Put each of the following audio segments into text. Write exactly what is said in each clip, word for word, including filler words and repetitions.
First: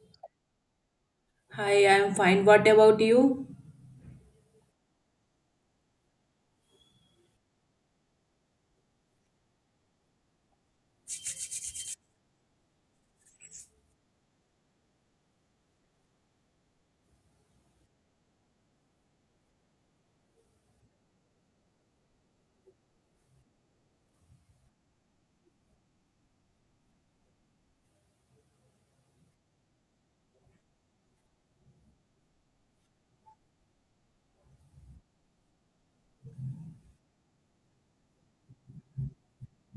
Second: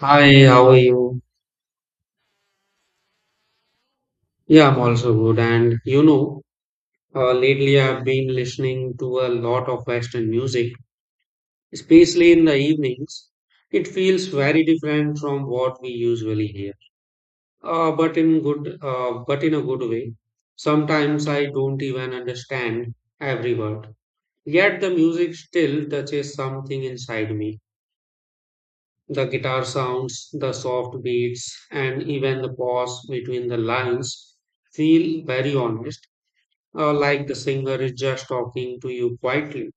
Hi, how are you? Hi, I'm fine. What about you? Yeah, I'm also good. And you know, uh, lately I've been listening to a lot of Western music, especially in the evenings. It feels very different from what we usually hear, uh, but in good, uh, but in a good way. Sometimes I don't even understand every word. Yet the music still touches something inside me. The guitar sounds, the soft beats, and even the pause between the lines feel very honest, uh, like the singer is just talking to you quietly.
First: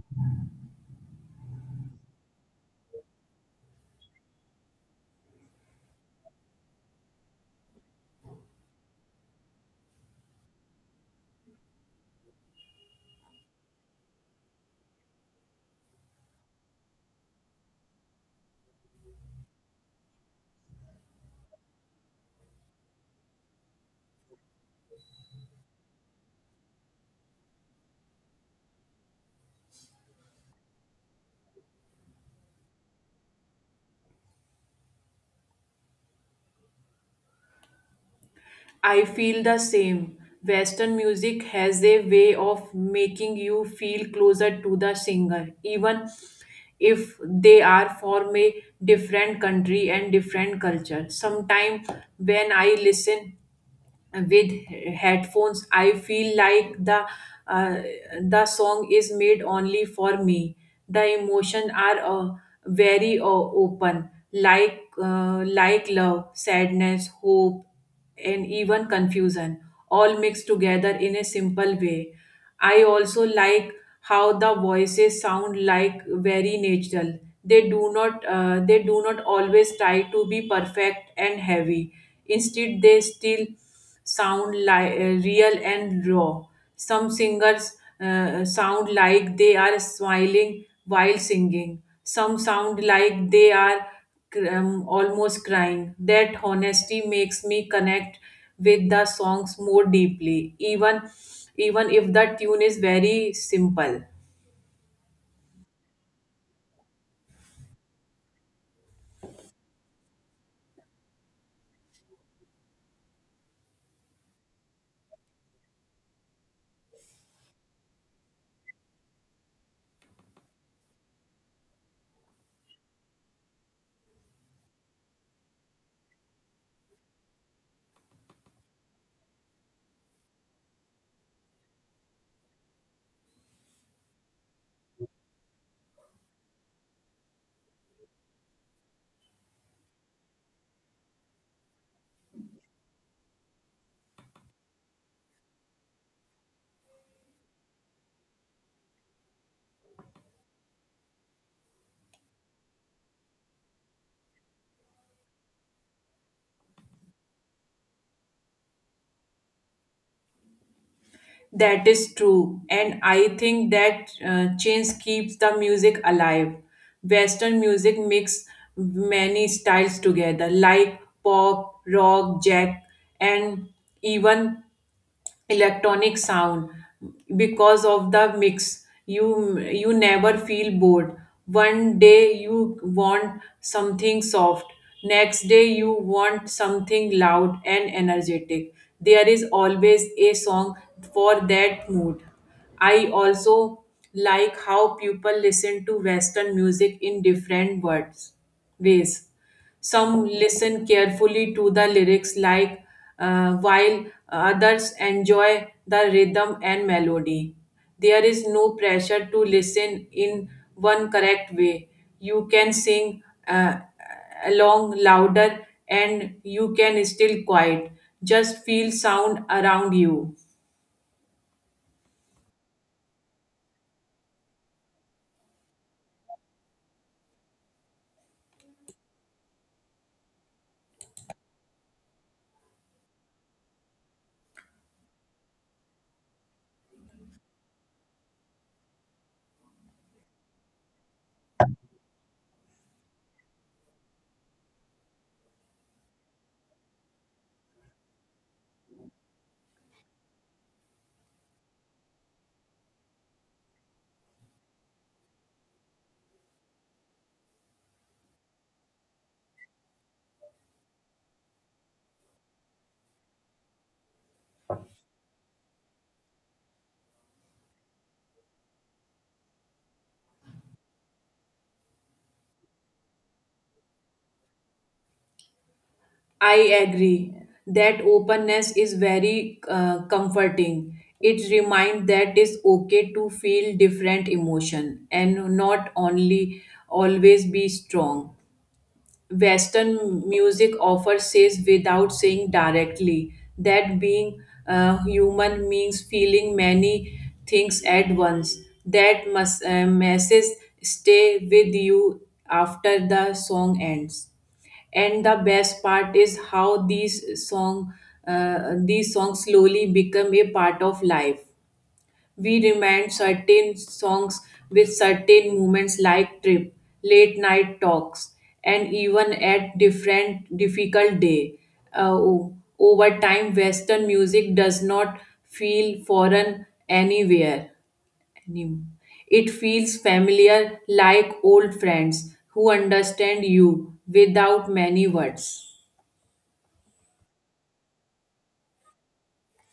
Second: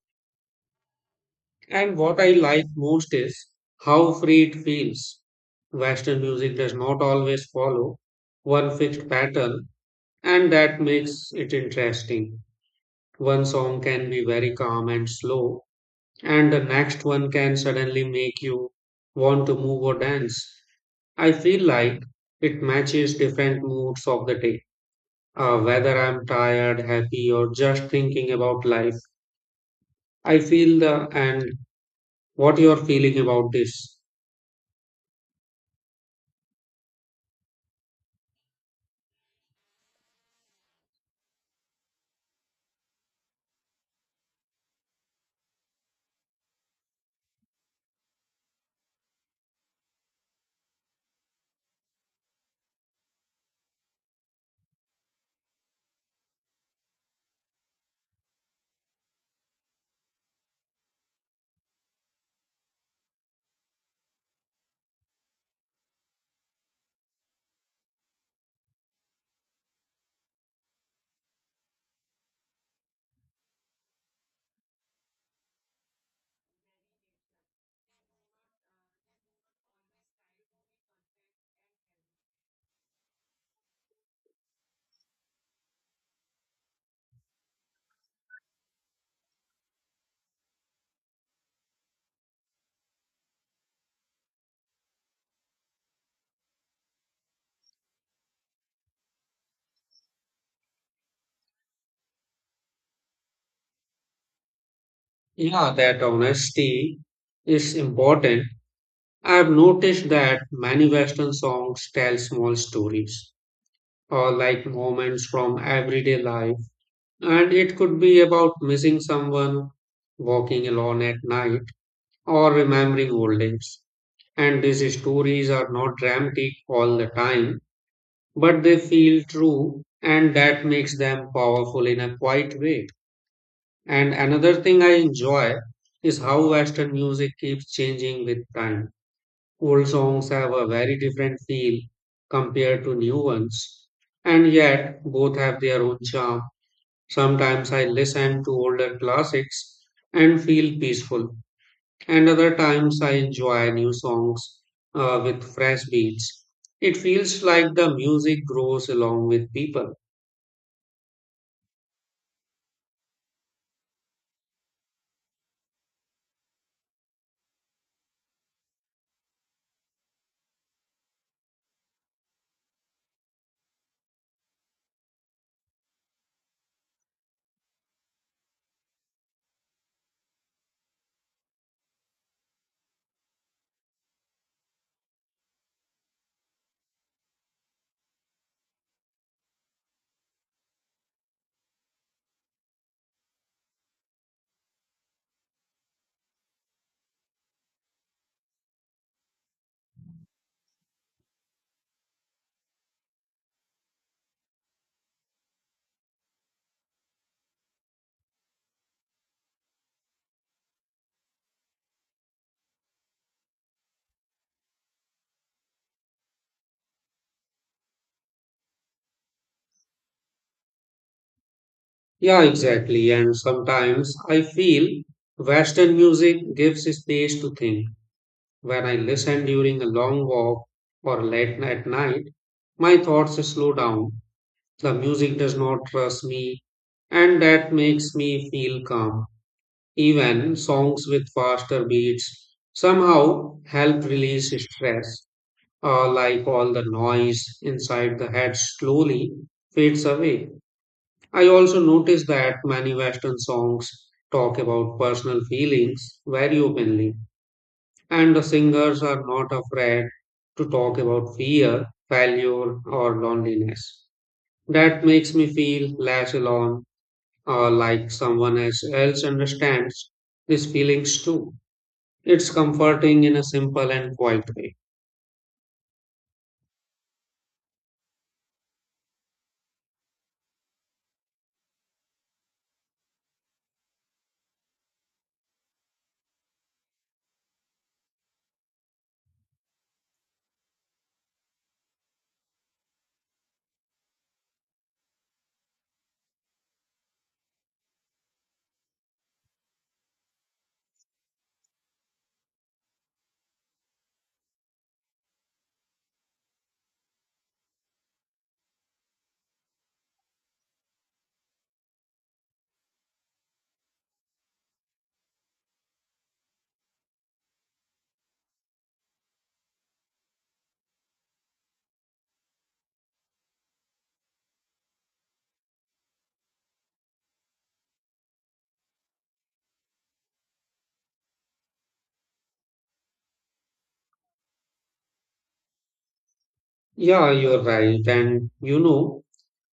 And what I like most is how free it feels. Western music does not always follow one fixed pattern, and that makes it interesting. One song can be very calm and slow, and the next one can suddenly make you want to move or dance. I feel like it matches different moods of the day, uh, whether I'm tired, happy, or just thinking about life. I feel uh, and what you are feeling about this. I feel the same. Western music has a way of making you feel closer to the singer, even if they are from a different country and different culture. Sometimes when I listen with headphones, I feel like the uh, the song is made only for me. The emotion are uh, very uh, open, like uh, like love, sadness, hope and even confusion all mixed together in a simple way. I also like how the voices sound like very natural. They do not uh, they do not always try to be perfect and heavy. Instead, they still sound like uh, real and raw. Some singers uh, sound like they are smiling while singing. Some sound like they are cr- um, almost crying. That honesty makes me connect with the songs more deeply, even even if the tune is very simple. Yeah, that honesty is important. I have noticed that many Western songs tell small stories or like moments from everyday life, and it could be about missing someone, walking alone at night, or remembering old days. And these stories are not dramatic all the time, but they feel true, and that makes them powerful in a quiet way. And another thing I enjoy is how Western music keeps changing with time. Old songs have a very different feel compared to new ones, and yet both have their own charm. Sometimes I listen to older classics and feel peaceful, and other times I enjoy new songs uh, with fresh beats. It feels like the music grows along with people. That is true, and I think that uh, change keeps the music alive. Western music mix many styles together, like pop, rock, jack, and even electronic sound because of the mix you you never feel bored. One day you want something soft, next day you want something loud and energetic. There is always a song for that mood. I also like how people listen to western music in different words ways. Some listen carefully to the lyrics, like uh, while others enjoy the rhythm and melody. There is no pressure to listen in one correct way. You can sing uh, along louder and you can still quiet. Just feel sound around you. Yeah, exactly. And sometimes I feel Western music gives space to think. When I listen during a long walk or late at night, my thoughts slow down. The music does not rush me, and that makes me feel calm. Even songs with faster beats somehow help release stress, uh, like all the noise inside the head slowly fades away. I also notice that many Western songs talk about personal feelings very openly, and the singers are not afraid to talk about fear, failure, or loneliness. That makes me feel less alone or like someone else else understands these feelings too. It's comforting in a simple and quiet way. I agree. That openness is very uh, comforting. It reminds that it's okay to feel different emotion and not only always be strong. Western music offers says without saying directly that being uh, human means feeling many things at once. That must, uh, message stay with you after the song ends. And the best part is how these song uh, these songs slowly become a part of life. We remind certain songs with certain moments like trip, late night talks, and even at different difficult day. Uh, o- over time, Western music does not feel foreign anywhere. Any- It feels familiar like old friends who understand you without many words. Yeah, you're right. And you know,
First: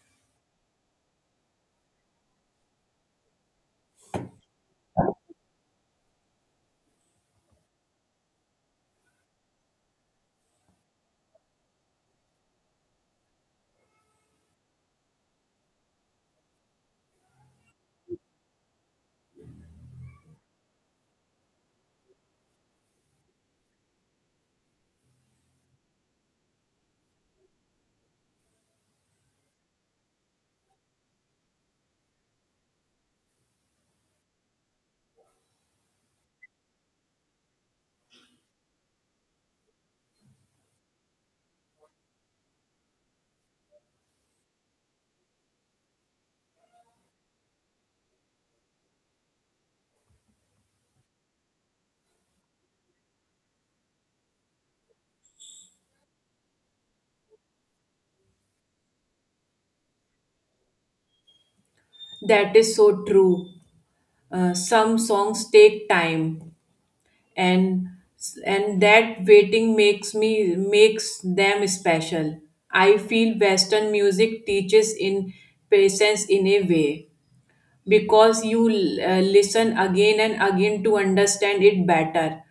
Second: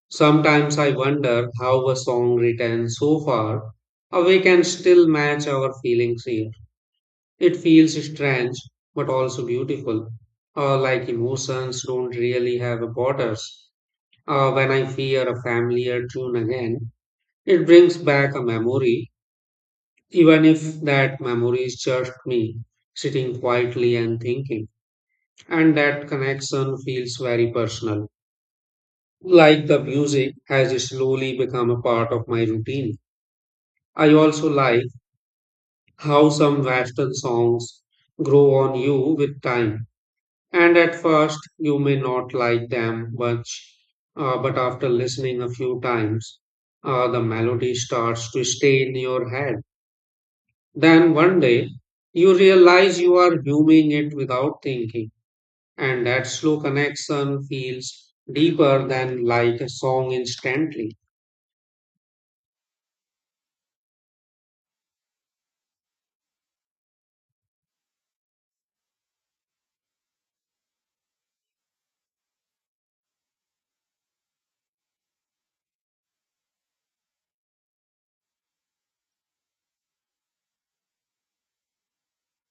sometimes I wonder how a song written so far away can still match our feelings here. It feels strange but also beautiful, uh, like emotions don't really have borders. Uh, when I hear a familiar tune again, it brings back a memory, even if that memory is just me sitting quietly and thinking. And that connection feels very personal, like the music has slowly become a part of my routine. I also like how some Western songs grow on you with time. And at first, you may not like them much, uh, but after listening a few times, uh, the melody starts to stay in your head. Then one day, you realize you are humming it without thinking, and that slow connection feels deeper than like a song instantly. That is so true. Uh, some songs take time and and that waiting makes me makes them special. I feel western music teaches in patience in a way because you uh, listen again and again to understand it better.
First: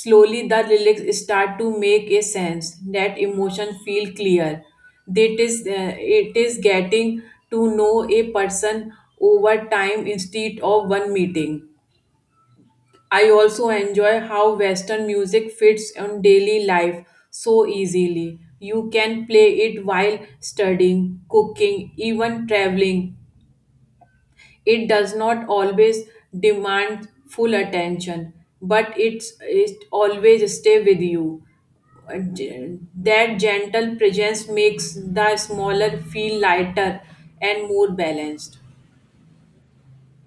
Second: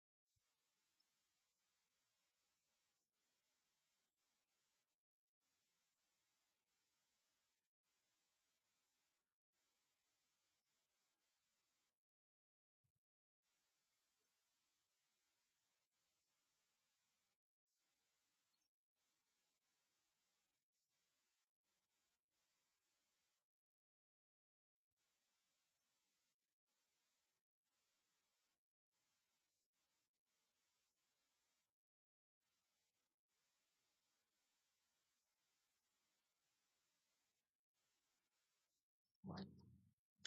Slowly the lyrics start to make a sense that emotion feel clear. That is uh, it is getting to know a person over time instead of one meeting. I also enjoy how Western music fits in daily life so easily. You can play it while studying, cooking, even traveling. It does not always demand full attention, but it's, it always stay with you. Uh, ge- That gentle presence makes the smaller feel lighter and more balanced.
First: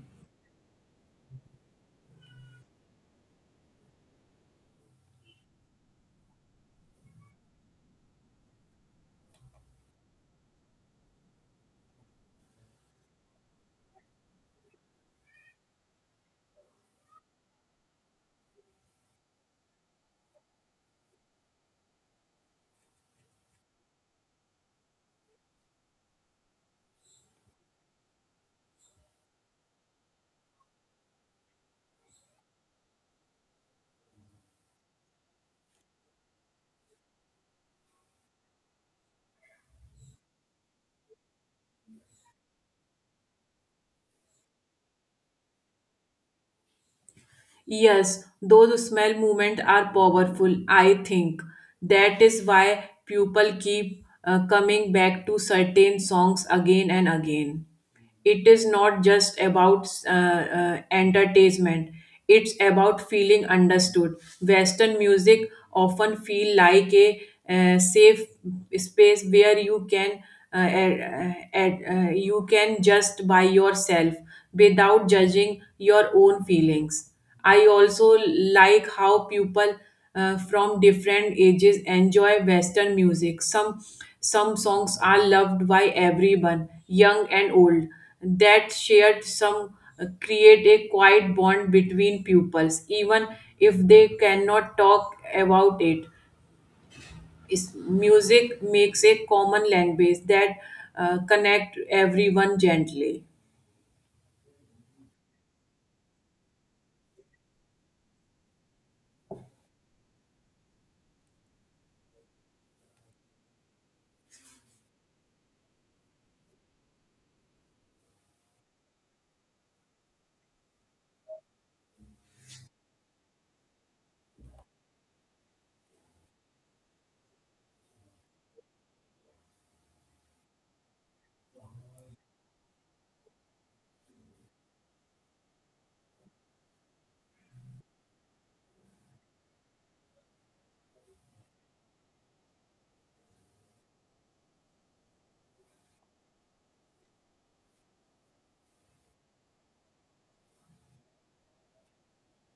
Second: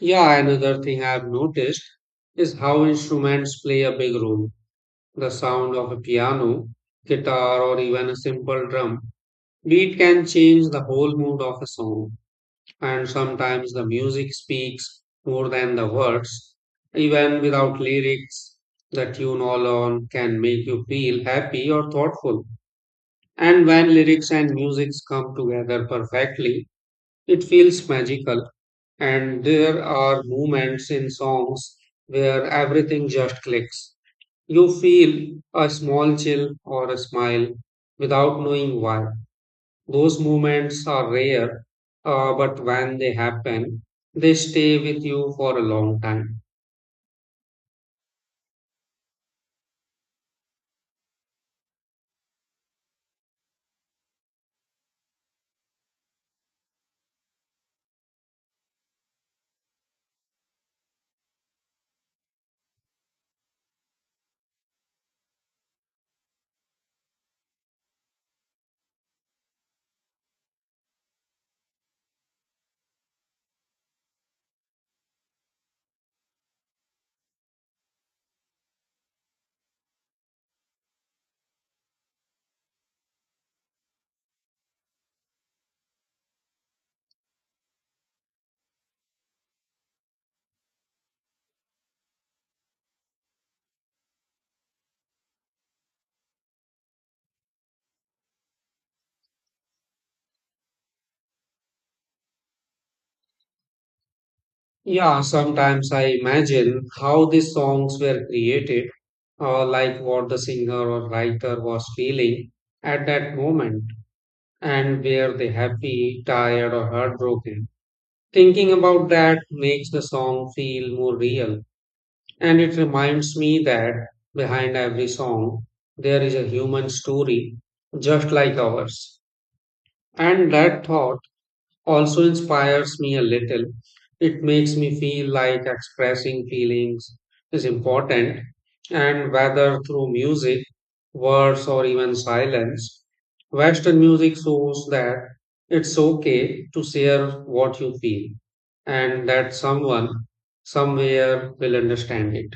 Yeah, another thing I've noticed is how instruments play a big role. The sound of a piano, guitar, or even a simple drum beat can change the whole mood of a song, and sometimes the music speaks more than the words. Even without lyrics, the tune alone can make you feel happy or thoughtful. And when lyrics and music come together perfectly, it feels magical. And there are moments in songs where everything just clicks. You feel a small chill or a smile without knowing why. Those moments are rare, uh, but when they happen, they stay with you for a long time. Yes, those smell movements are powerful, I think. That is why people keep uh, coming back to certain songs again and again. It is not just about uh, uh, entertainment, it's about feeling understood. Western music often feel like a uh, safe space where you can uh, uh, uh, uh, you can just by yourself without judging your own feelings. I also like how people uh, from different ages enjoy Western music. Some some songs are loved by everyone, young and old. That shared some uh, create a quiet bond between pupils, even if they cannot talk about it. Is- music makes a common language that uh, connect everyone gently. Yeah, sometimes I imagine how these songs were created, uh, like what the singer or writer was feeling at that moment, and were they happy, tired, or heartbroken. Thinking about that makes the song feel more real. And it reminds me that behind every song, there is a human story just like ours. And that thought also inspires me a little. It makes me feel like expressing feelings is important, and whether through music, words, or even silence, Western music shows that it's okay to share what you feel and that someone somewhere will understand it.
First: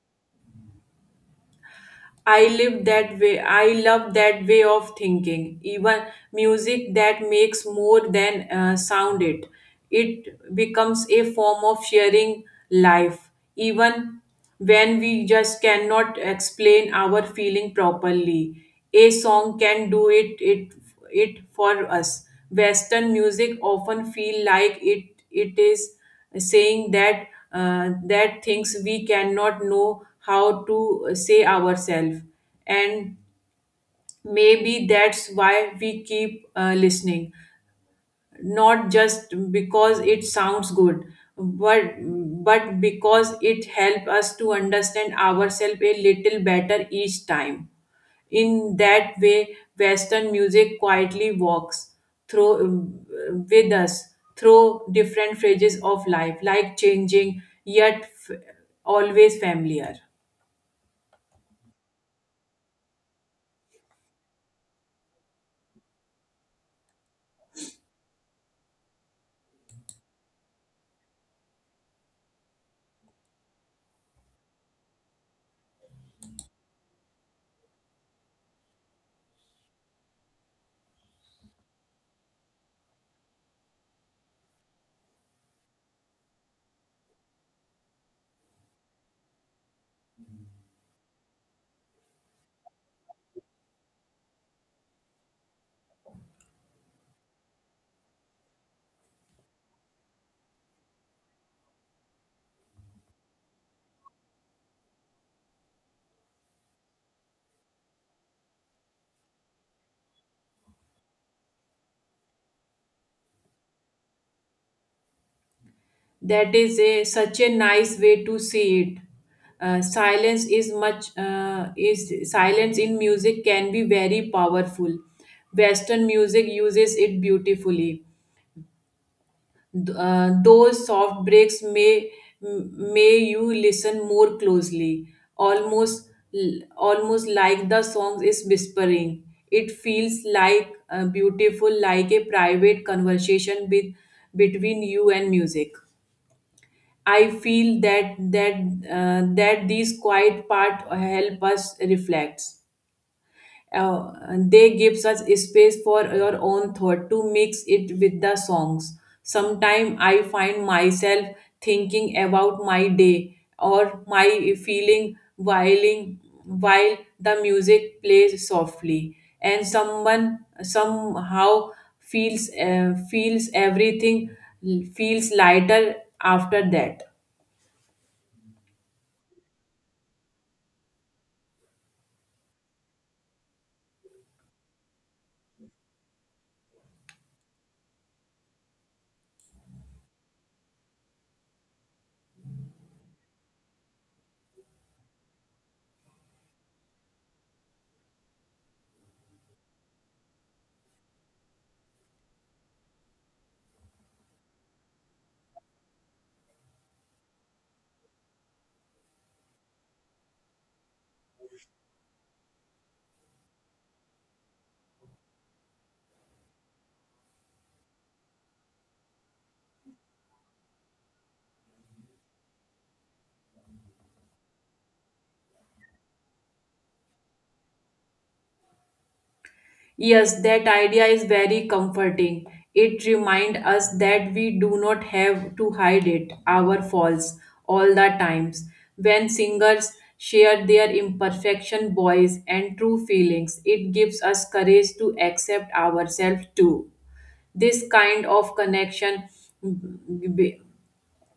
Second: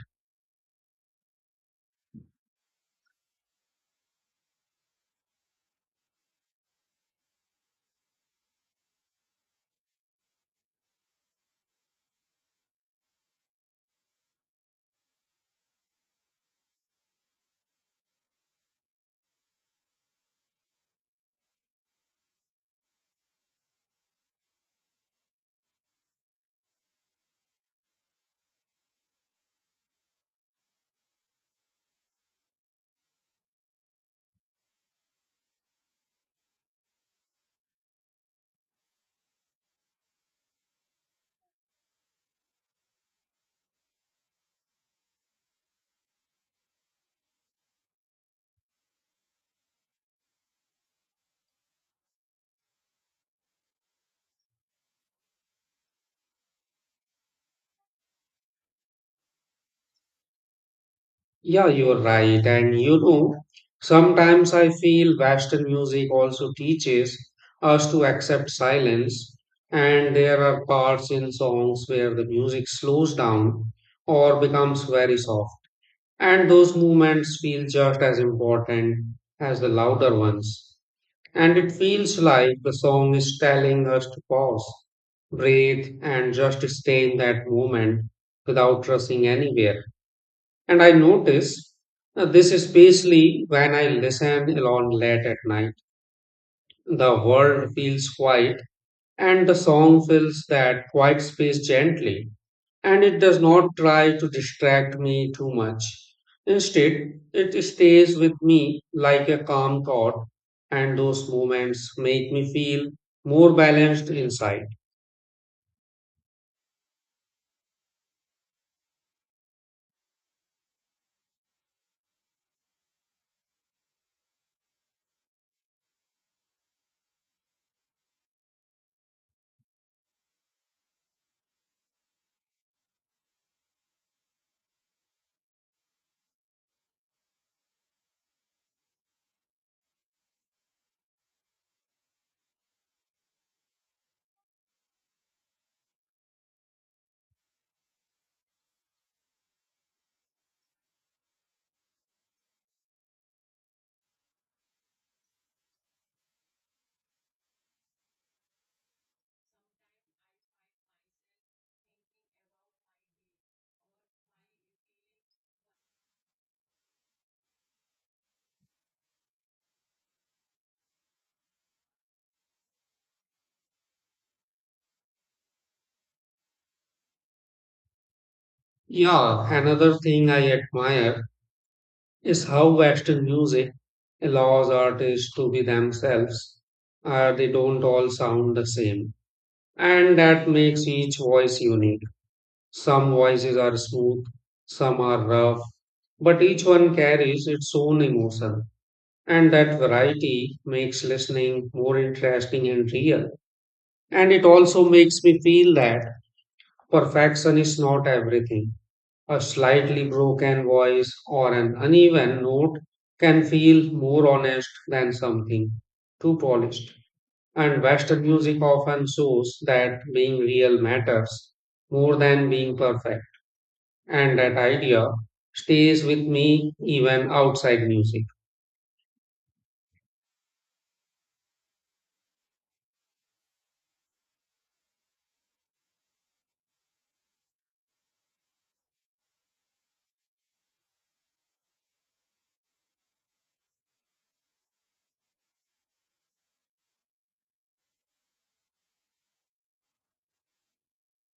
I live that way. I love that way of thinking. Even music that makes more than uh, sound it. It becomes a form of sharing life, even when we just cannot explain our feeling properly. A song can do it. It it for us. Western music often feel like it it is saying that uh, that things we cannot know how to say ourselves. And maybe that's why we keep uh, listening, not just because it sounds good, but but because it helps us to understand ourselves a little better each time. In that way, western music quietly walks through with us through different phases of life, like changing yet f- always familiar. Yeah, you're right. And you know, sometimes I feel Western music also teaches us to accept silence. And there are parts in songs where the music slows down or becomes very soft. And those movements feel just as important as the louder ones. And it feels like the song is telling us to pause, breathe, and just stay in that moment without rushing anywhere. And I notice uh, this especially when I listen alone late at night. The world feels quiet and the song fills that quiet space gently and it does not try to distract me too much. Instead, it stays with me like a calm thought, and those moments make me feel more balanced inside. That is a such a nice way to see it. Uh, silence is much uh, is silence in music can be very powerful. Western music uses it beautifully. Th- uh, those soft breaks may m- may you listen more closely, almost almost like the song is whispering. It feels like uh, beautiful, like a private conversation with between you and music. I feel that that uh, that these quiet part help us reflect. Uh, they gives us space for your own thought to mix it with the songs. Sometimes I find myself thinking about my day or my feeling while while the music plays softly, and someone somehow feels uh, feels everything feels lighter after that. Yeah, another thing I admire is how Western music allows artists to be themselves. Uh, they don't all sound the same. And that makes each voice unique. Some voices are smooth, some are rough, but each one carries its own emotion. And that variety makes listening more interesting and real. And it also makes me feel that perfection is not everything. A slightly broken voice or an uneven note can feel more honest than something too polished. And Western music often shows that being real matters more than being perfect. And that idea stays with me even outside music. Yes, that idea is very comforting. It reminds us that we do not have to hide it, our faults, all the times. When singers share their imperfection, voice, and true feelings, it gives us courage to accept ourselves too. This kind of connection b- b-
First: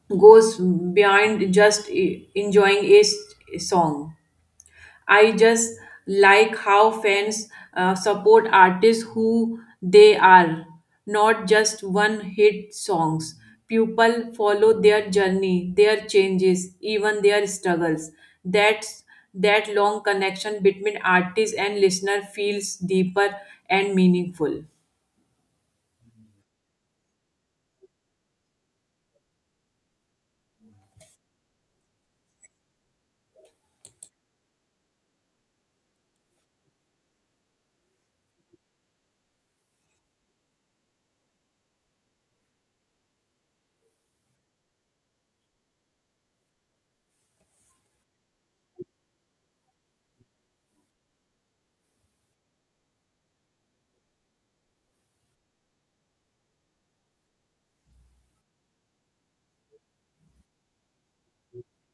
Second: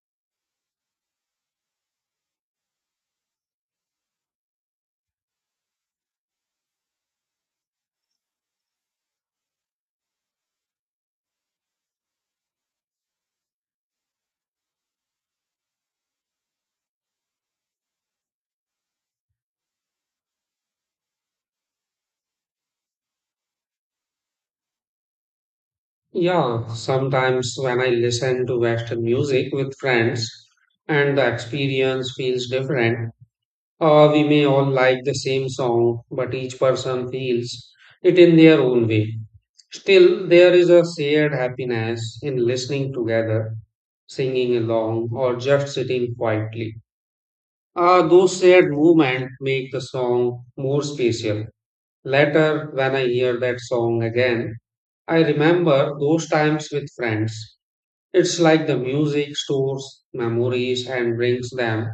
goes beyond just e- enjoying a s- song. I just like how fans uh, support artists who they are, not just one hit songs. People follow their journey, their changes, even their struggles. That's that long connection between artist and listener feels deeper and meaningful. Yeah, sometimes when I listen to Western music with friends and the experience feels different, Uh, we may all like the same song, but each person feels it in their own way. Still, there is a shared happiness in listening together, singing along, or just sitting quietly. Uh, those shared movements make the song more special. Later, when I hear that song again, I remember those times with friends. It's like the music stores memories and brings them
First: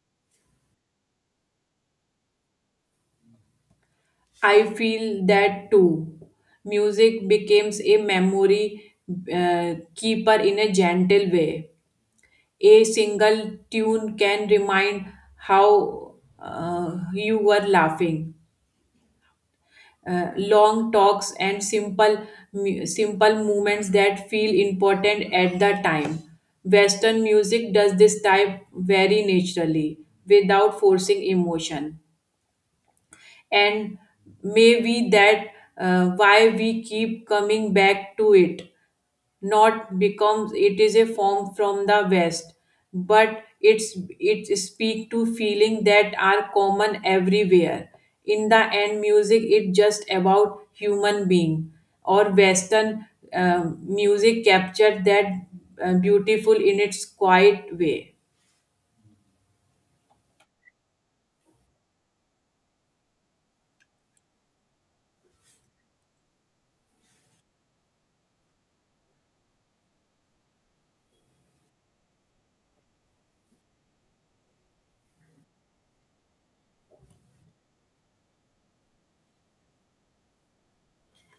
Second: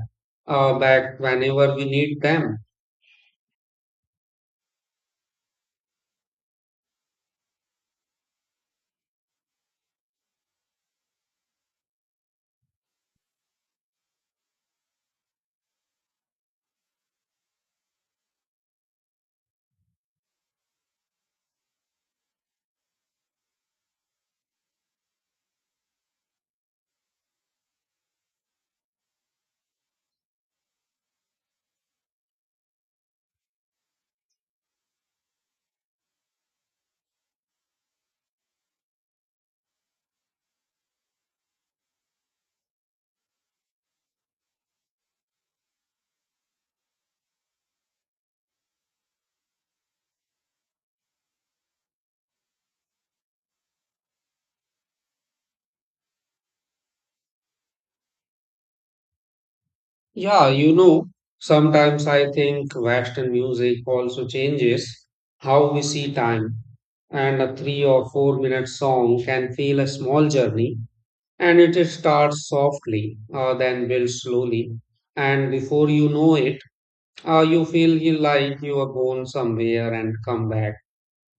uh, back whenever we need them. I feel that too. Music becomes a memory uh, keeper in a gentle way. A single tune can remind how uh, you were laughing. Uh, long talks and simple mu- simple movements that feel important at the time. Western music does this type very naturally without forcing emotion. And maybe that uh, why we keep coming back to it, not becomes it is a form from the west, but it's it speak to feeling that are common everywhere. In the end music it just about human being or western um, music captured that uh, beautiful in its quiet way. Yeah, you know, sometimes I think Western music also changes how we see time, and a three or four minute song can feel a small journey, and it starts softly, uh, then builds slowly, and before you know it, uh, you feel you- like you are gone somewhere and come back,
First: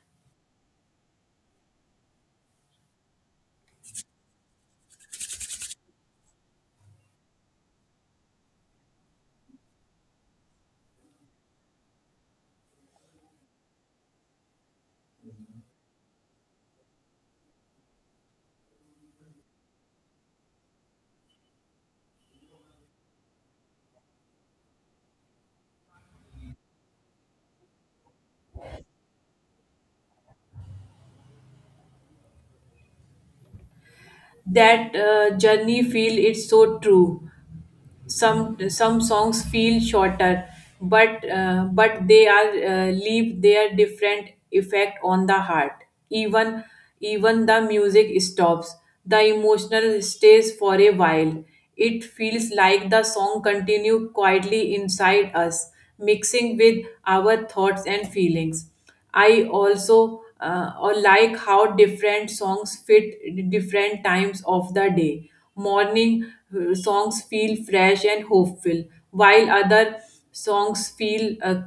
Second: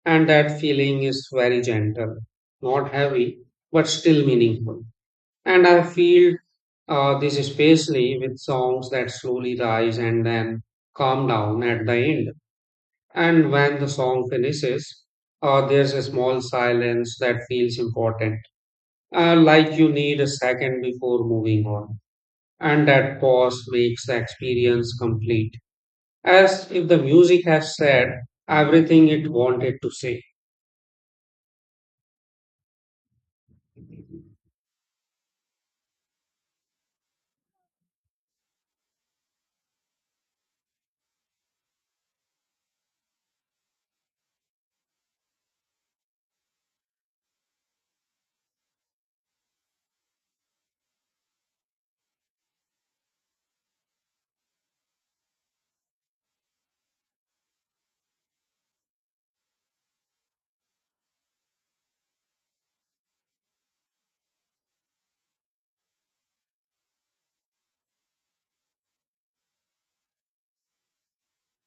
and that feeling is very gentle, not heavy, but still meaningful. And I feel uh, this especially with songs that slowly rise and then calm down at the end. And when the song finishes, uh, there's a small silence that feels important, uh, like you need a second before moving on. And that pause makes the experience complete, as if the music has said everything it wanted to say. That uh, journey feel it's so true. Some some songs feel shorter, but uh, but they are uh, leave their different effect on the heart. Even even the music stops, the emotional stays for a while. It feels like the song continue quietly inside us, mixing with our thoughts and feelings. I also uh, or like how different songs fit different times of the day. Morning uh, songs feel fresh and hopeful, while other songs feel uh,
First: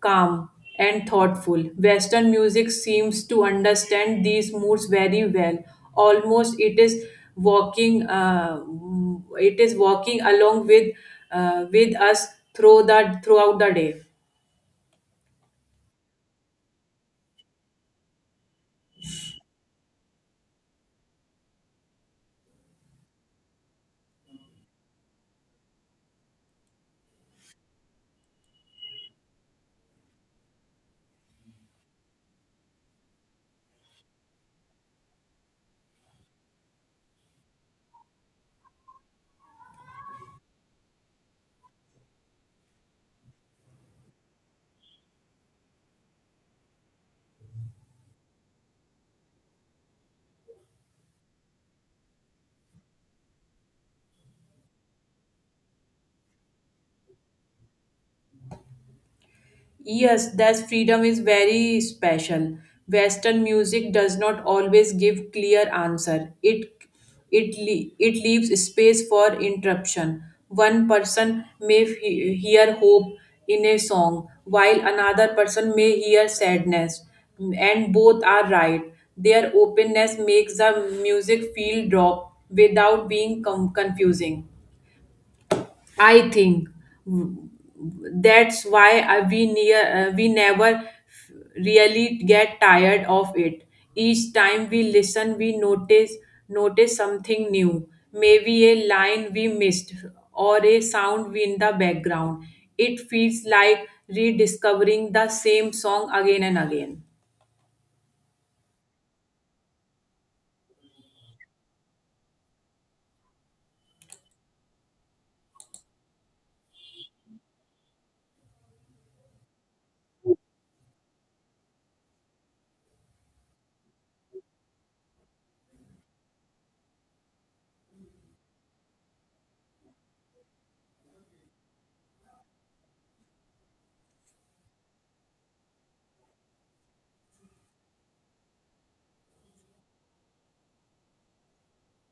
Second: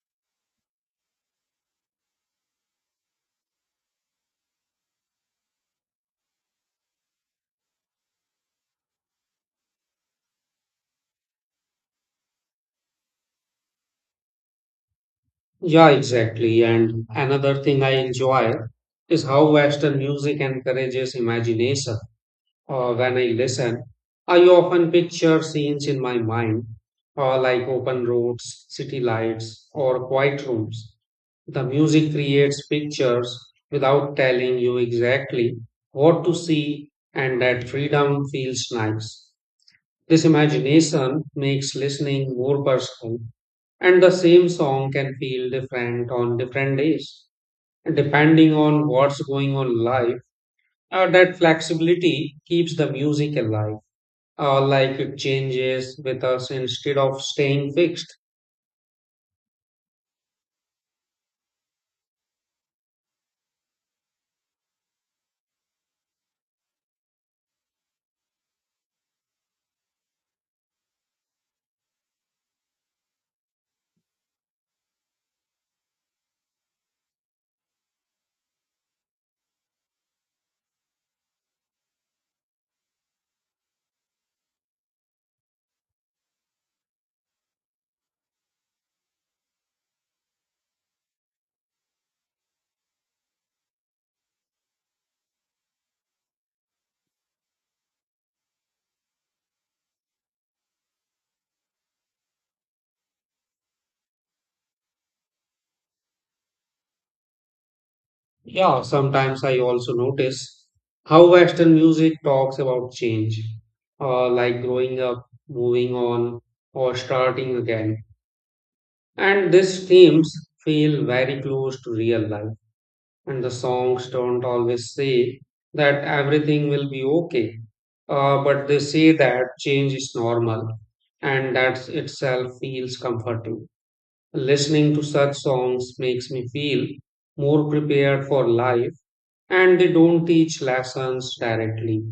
calm and thoughtful. Western music seems to understand these moods very well. Almost it is walking, uh, it is walking along with uh, with us through the throughout the day. Yeah, exactly. And another thing I enjoy is how Western music encourages imagination. Uh, when I listen, I often picture scenes in my mind, uh, like open roads, city lights, or quiet rooms. The music creates pictures without telling you exactly what to see, and that freedom feels nice. This imagination makes listening more personal, and the same song can feel different on different days, depending on what's going on life. Uh, that flexibility keeps the music alive, uh, like it changes with us instead of staying fixed. Yes, that freedom is very special. Western music does not always give clear answer. It it le- it leaves space for interruption. One person may he- hear hope in a song, while another person may hear sadness, and both are right. Their openness makes the music feel drop without being com- confusing. I think that's why uh, we near uh, we never really get tired of it. Each time we listen we notice notice something new, maybe a line we missed or a sound we in the background. It feels like rediscovering the same song again and again. Yeah, sometimes I also notice how Western music talks about change, uh, like growing up, moving on, or starting again. And these themes feel very close to real life. And the songs don't always say that everything will be okay, uh, but they say that change is normal, and that itself feels comforting. Listening to such songs makes me feel more prepared for life, and they don't teach lessons directly,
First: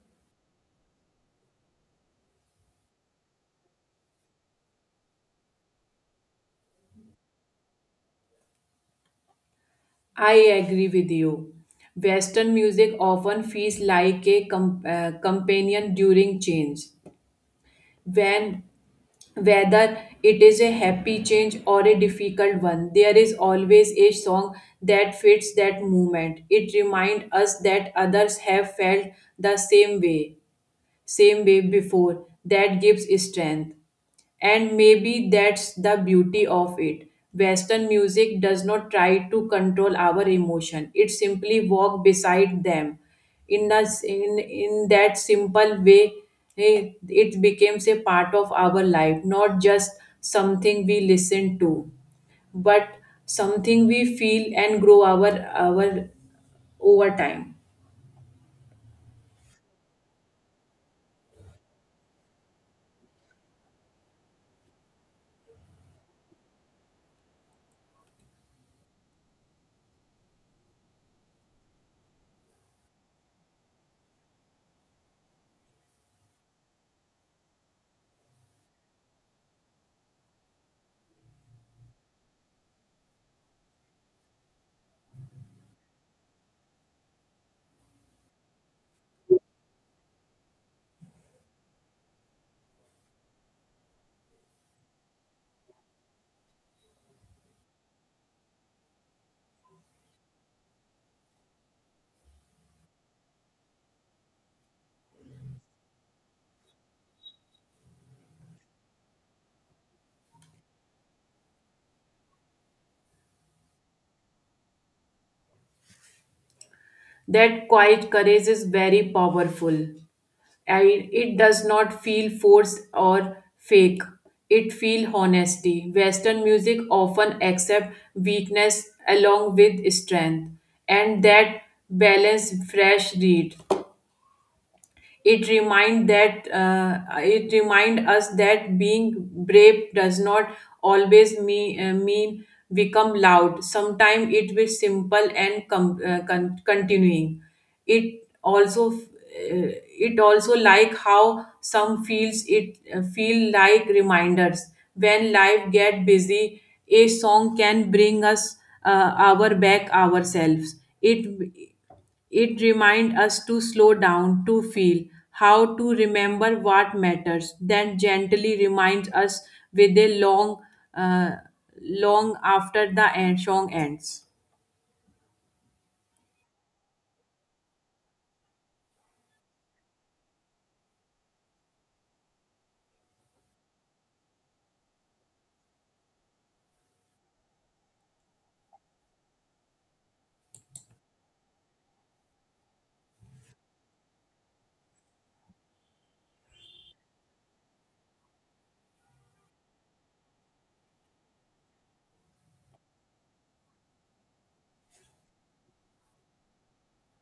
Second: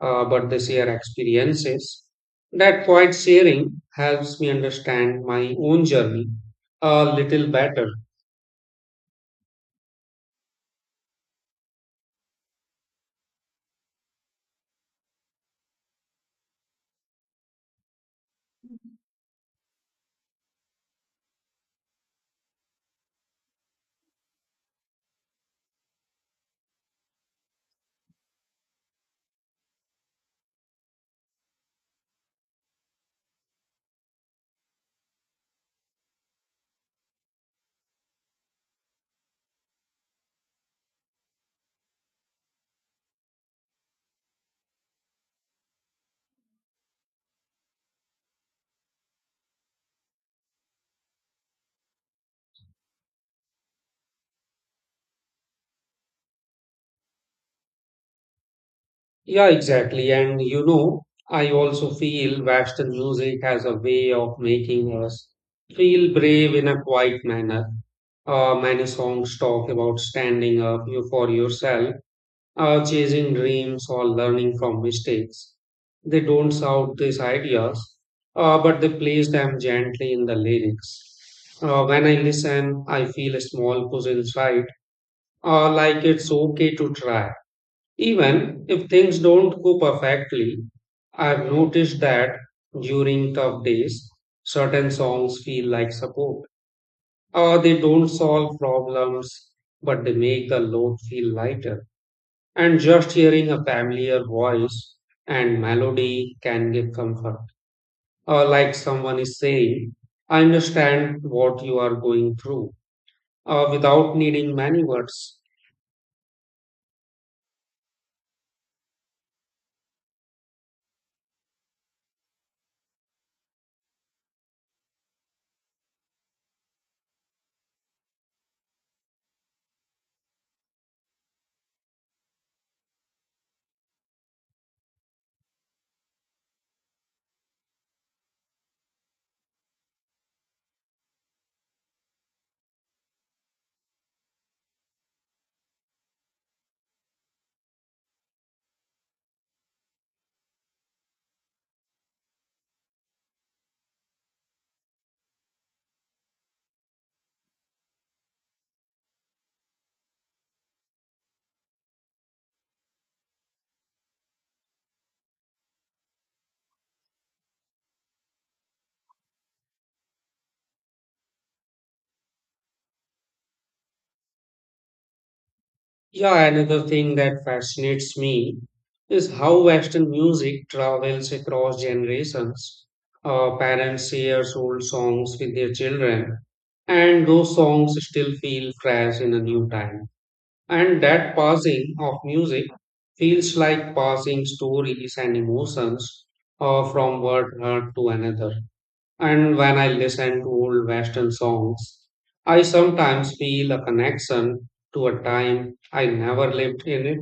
uh, but they share experiences. That quiet sharing helps me understand my own journey a little better. I agree with you. Western music often feels like a com- uh, companion during change. When Whether it is a happy change or a difficult one, there is always a song that fits that movement. It reminds us that others have felt the same way same way before. That gives strength. And maybe that's the beauty of it. Western music does not try to control our emotion, it simply walks beside them. In, the, in, in that simple way, eh, it becomes a part of our life, not just something we listen to, but something we feel and grow our, our over time. Yeah, exactly. And you know, I also feel Western music has a way of making us feel brave in a quiet manner. Uh, many songs talk about standing up you- for yourself are chasing dreams or learning from mistakes. They don't shout these ideas, uh, but they place them gently in the lyrics. Uh, when I listen, I feel a small push inside, uh, like it's okay to try. Even if things don't go perfectly, I've noticed that during tough days, certain songs feel like support. Uh, they don't solve problems, but they make the load feel lighter and just hearing a familiar voice and melody can give comfort. Or like someone is saying, I understand what you are going through, uh, without needing many words. That quiet courage is very powerful. I, it does not feel forced or fake. It feel honesty. Western music often accept weakness along with strength, and that balance fresh read. It remind that uh, it remind us that being brave does not always mean, uh, mean become loud. Sometimes it is simple and com- uh, con- continuing. It also uh, it also like how some feels it uh, feel like reminders when life get busy. A song can bring us uh, our back ourselves. It it reminds us to slow down, to feel, how to remember what matters, then gently reminds us with a long, uh, long after the end, song ends. Yeah, another thing that fascinates me is how Western music travels across generations. Uh, parents share old songs with their children, and those songs still feel fresh in a new time. And that passing of music feels like passing stories and emotions, uh, from one heart to another. And when I listen to old Western songs, I sometimes feel a connection to a time I never lived in it.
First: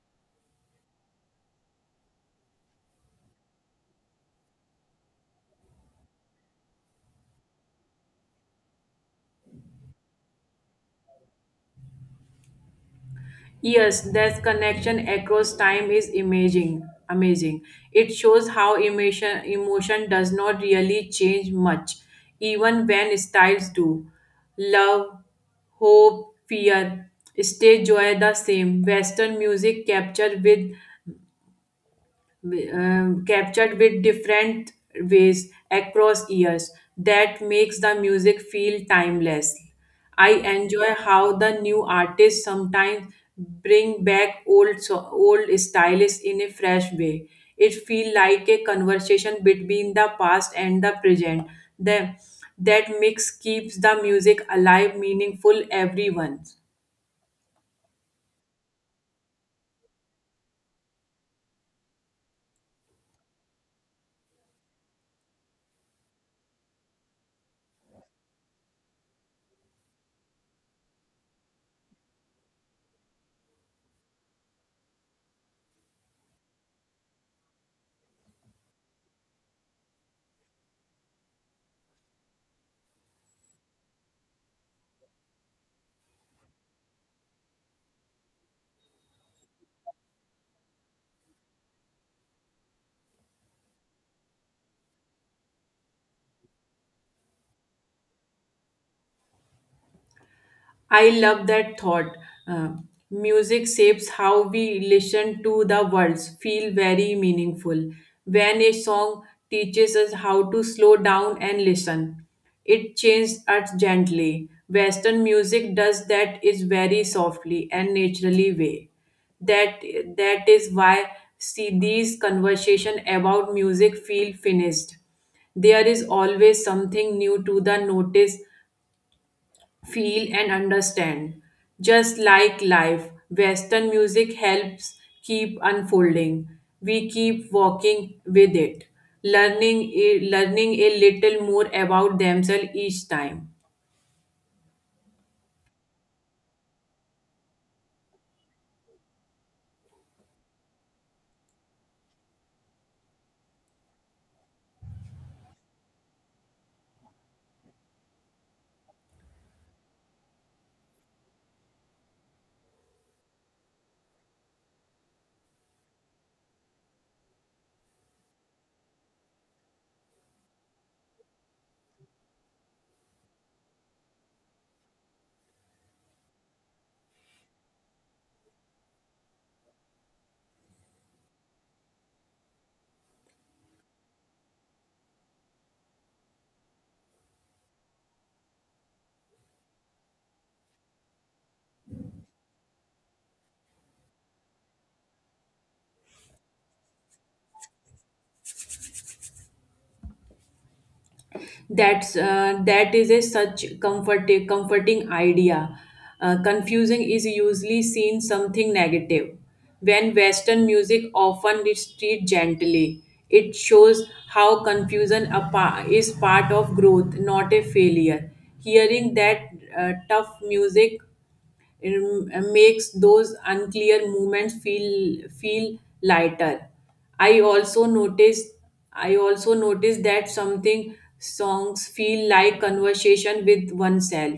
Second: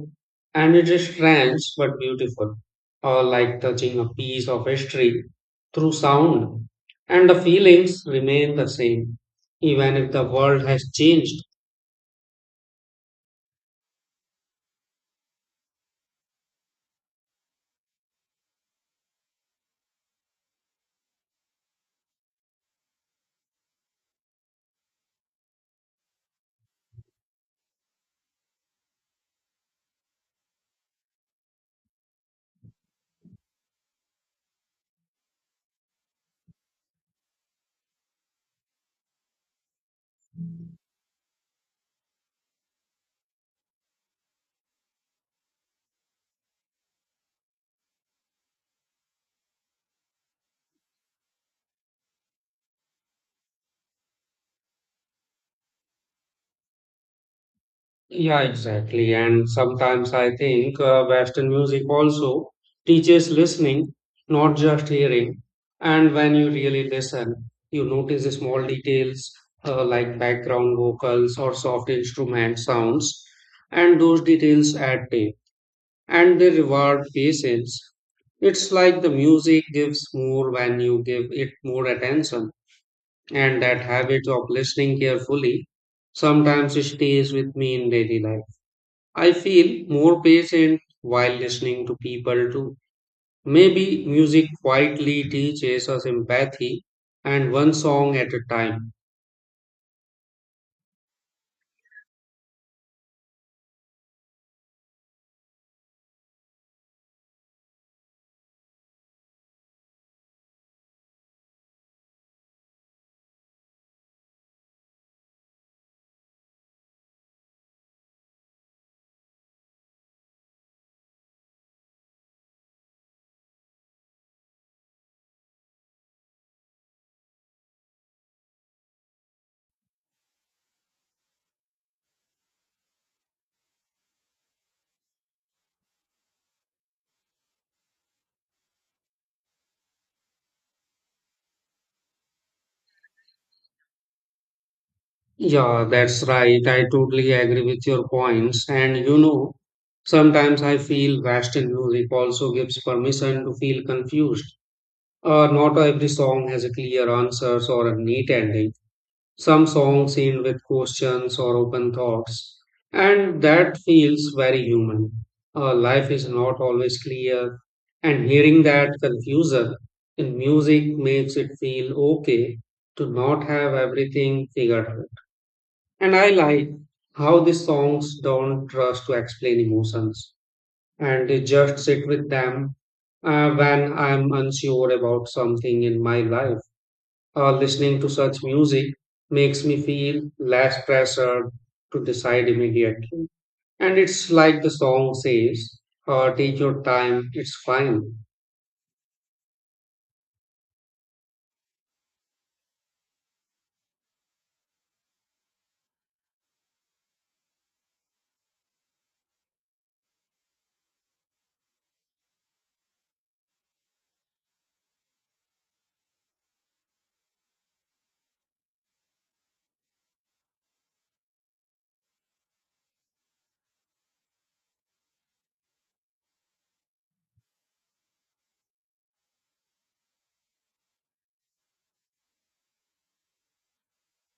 And it is strange but beautiful, uh, like touching a piece of history through sound. And the feelings remain the same, even if the world has changed. Yes, that connection across time is amazing. Amazing. It shows how emotion emotion does not really change much, even when styles do. Love, hope, fear, stay joy the same. Western music captured with wi- um, captured with different ways across years. That makes the music feel timeless. I enjoy how the new artists sometimes bring back old so- old styles in a fresh way. It feels like a conversation between the past and the present. the, that mix keeps the music alive meaningful everyone. Yeah, exactly. And sometimes I think uh, Western music also teaches listening, not just hearing. And when you really listen, you notice the small details, uh, like background vocals or soft instrument sounds. And those details add depth and they reward patience. It's like the music gives more when you give it more attention. And that habit of listening carefully sometimes stays with me in daily life. I feel more patient while listening to people too. Maybe music quietly teaches us empathy and one song at a time. I love that thought. Uh, music shapes how we listen to the words, feel very meaningful. When a song teaches us how to slow down and listen, it changes us gently. Western music does that is very softly and naturally way. That that is why see these conversation about music feel finished. There is always something new to the notice feel and understand. Just like life, Western music helps keep unfolding. We keep walking with it, learning a, learning a little more about themselves each time. Yeah, that's right. I totally agree with your points. And you know, sometimes I feel Western music also gives permission to feel confused. Uh, not every song has a clear answers or a neat ending. some songs end with questions or open thoughts, and that feels very human. Our life is not always clear, and hearing that confusion in music makes it feel okay to not have everything figured out. And I like how the songs don't rush to explain emotions, and they just sit with them uh, when I'm unsure about something in my life. Uh, listening to such music makes me feel less pressured to decide immediately. And it's like the song says, uh, take your time, it's fine. That's uh, that is a such comfort comforting idea. Uh, confusing is usually seen something negative. When Western music often is treated gently, it shows how confusion a pa- is part of growth, not a failure. Hearing that uh, tough music it m- makes those unclear movements feel feel lighter. I also noticed I also noticed that something songs feel like conversation with oneself.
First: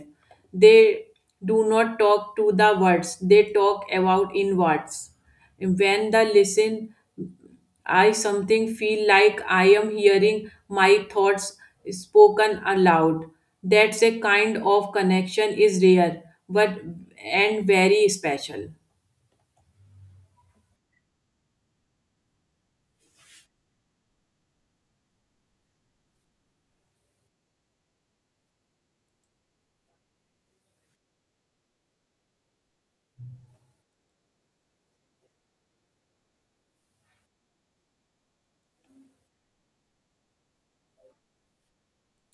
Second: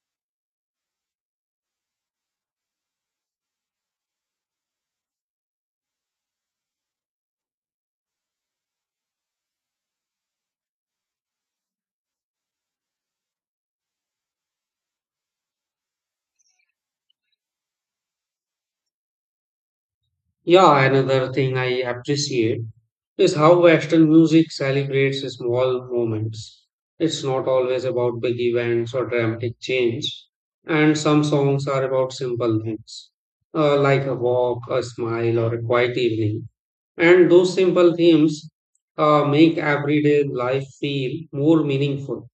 They do not talk to the words; they talk about in words. When the listen I something feel like I am hearing my thoughts spoken aloud. That's a kind of connection is rare, but and very special. Yeah, another thing I appreciate is how Western music celebrates small moments. It's not always about big events or dramatic change, and some songs are about simple things, uh, like a walk, a smile, or a quiet evening. And those simple themes uh, make everyday life feel more meaningful.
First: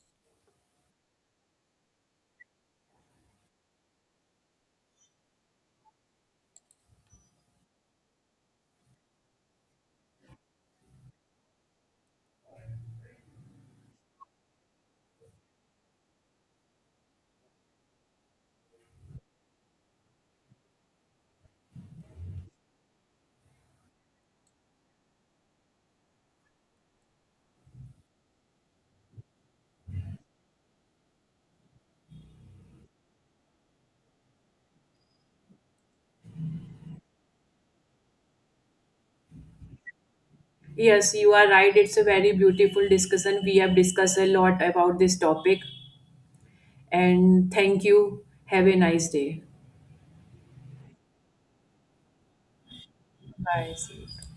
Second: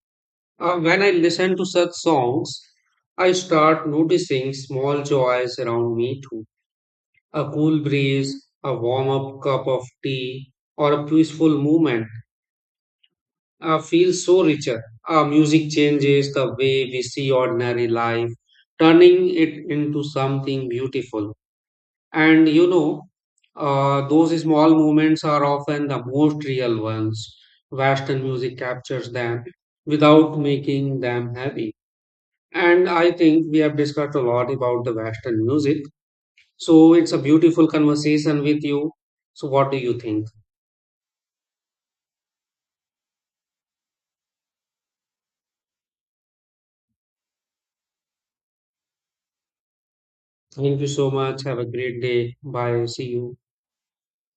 Uh, when I listen to such songs, I start noticing small joys around me too. A cool breeze, a warm up cup of tea, or a peaceful movement uh, feels so richer. Uh, music changes the way we see ordinary life, turning it into something beautiful. And you know, uh, those small moments are often the most real ones. Western music captures them without making them heavy. And I think we have discussed a lot about the Western music. So it's a beautiful conversation with you. So, what do you think? Yes, you are right. It's a very beautiful discussion. We have discussed a lot about this topic, and thank you. Have a nice day. Thank you so much. Have a great day. Bye. See you. Bye. See you.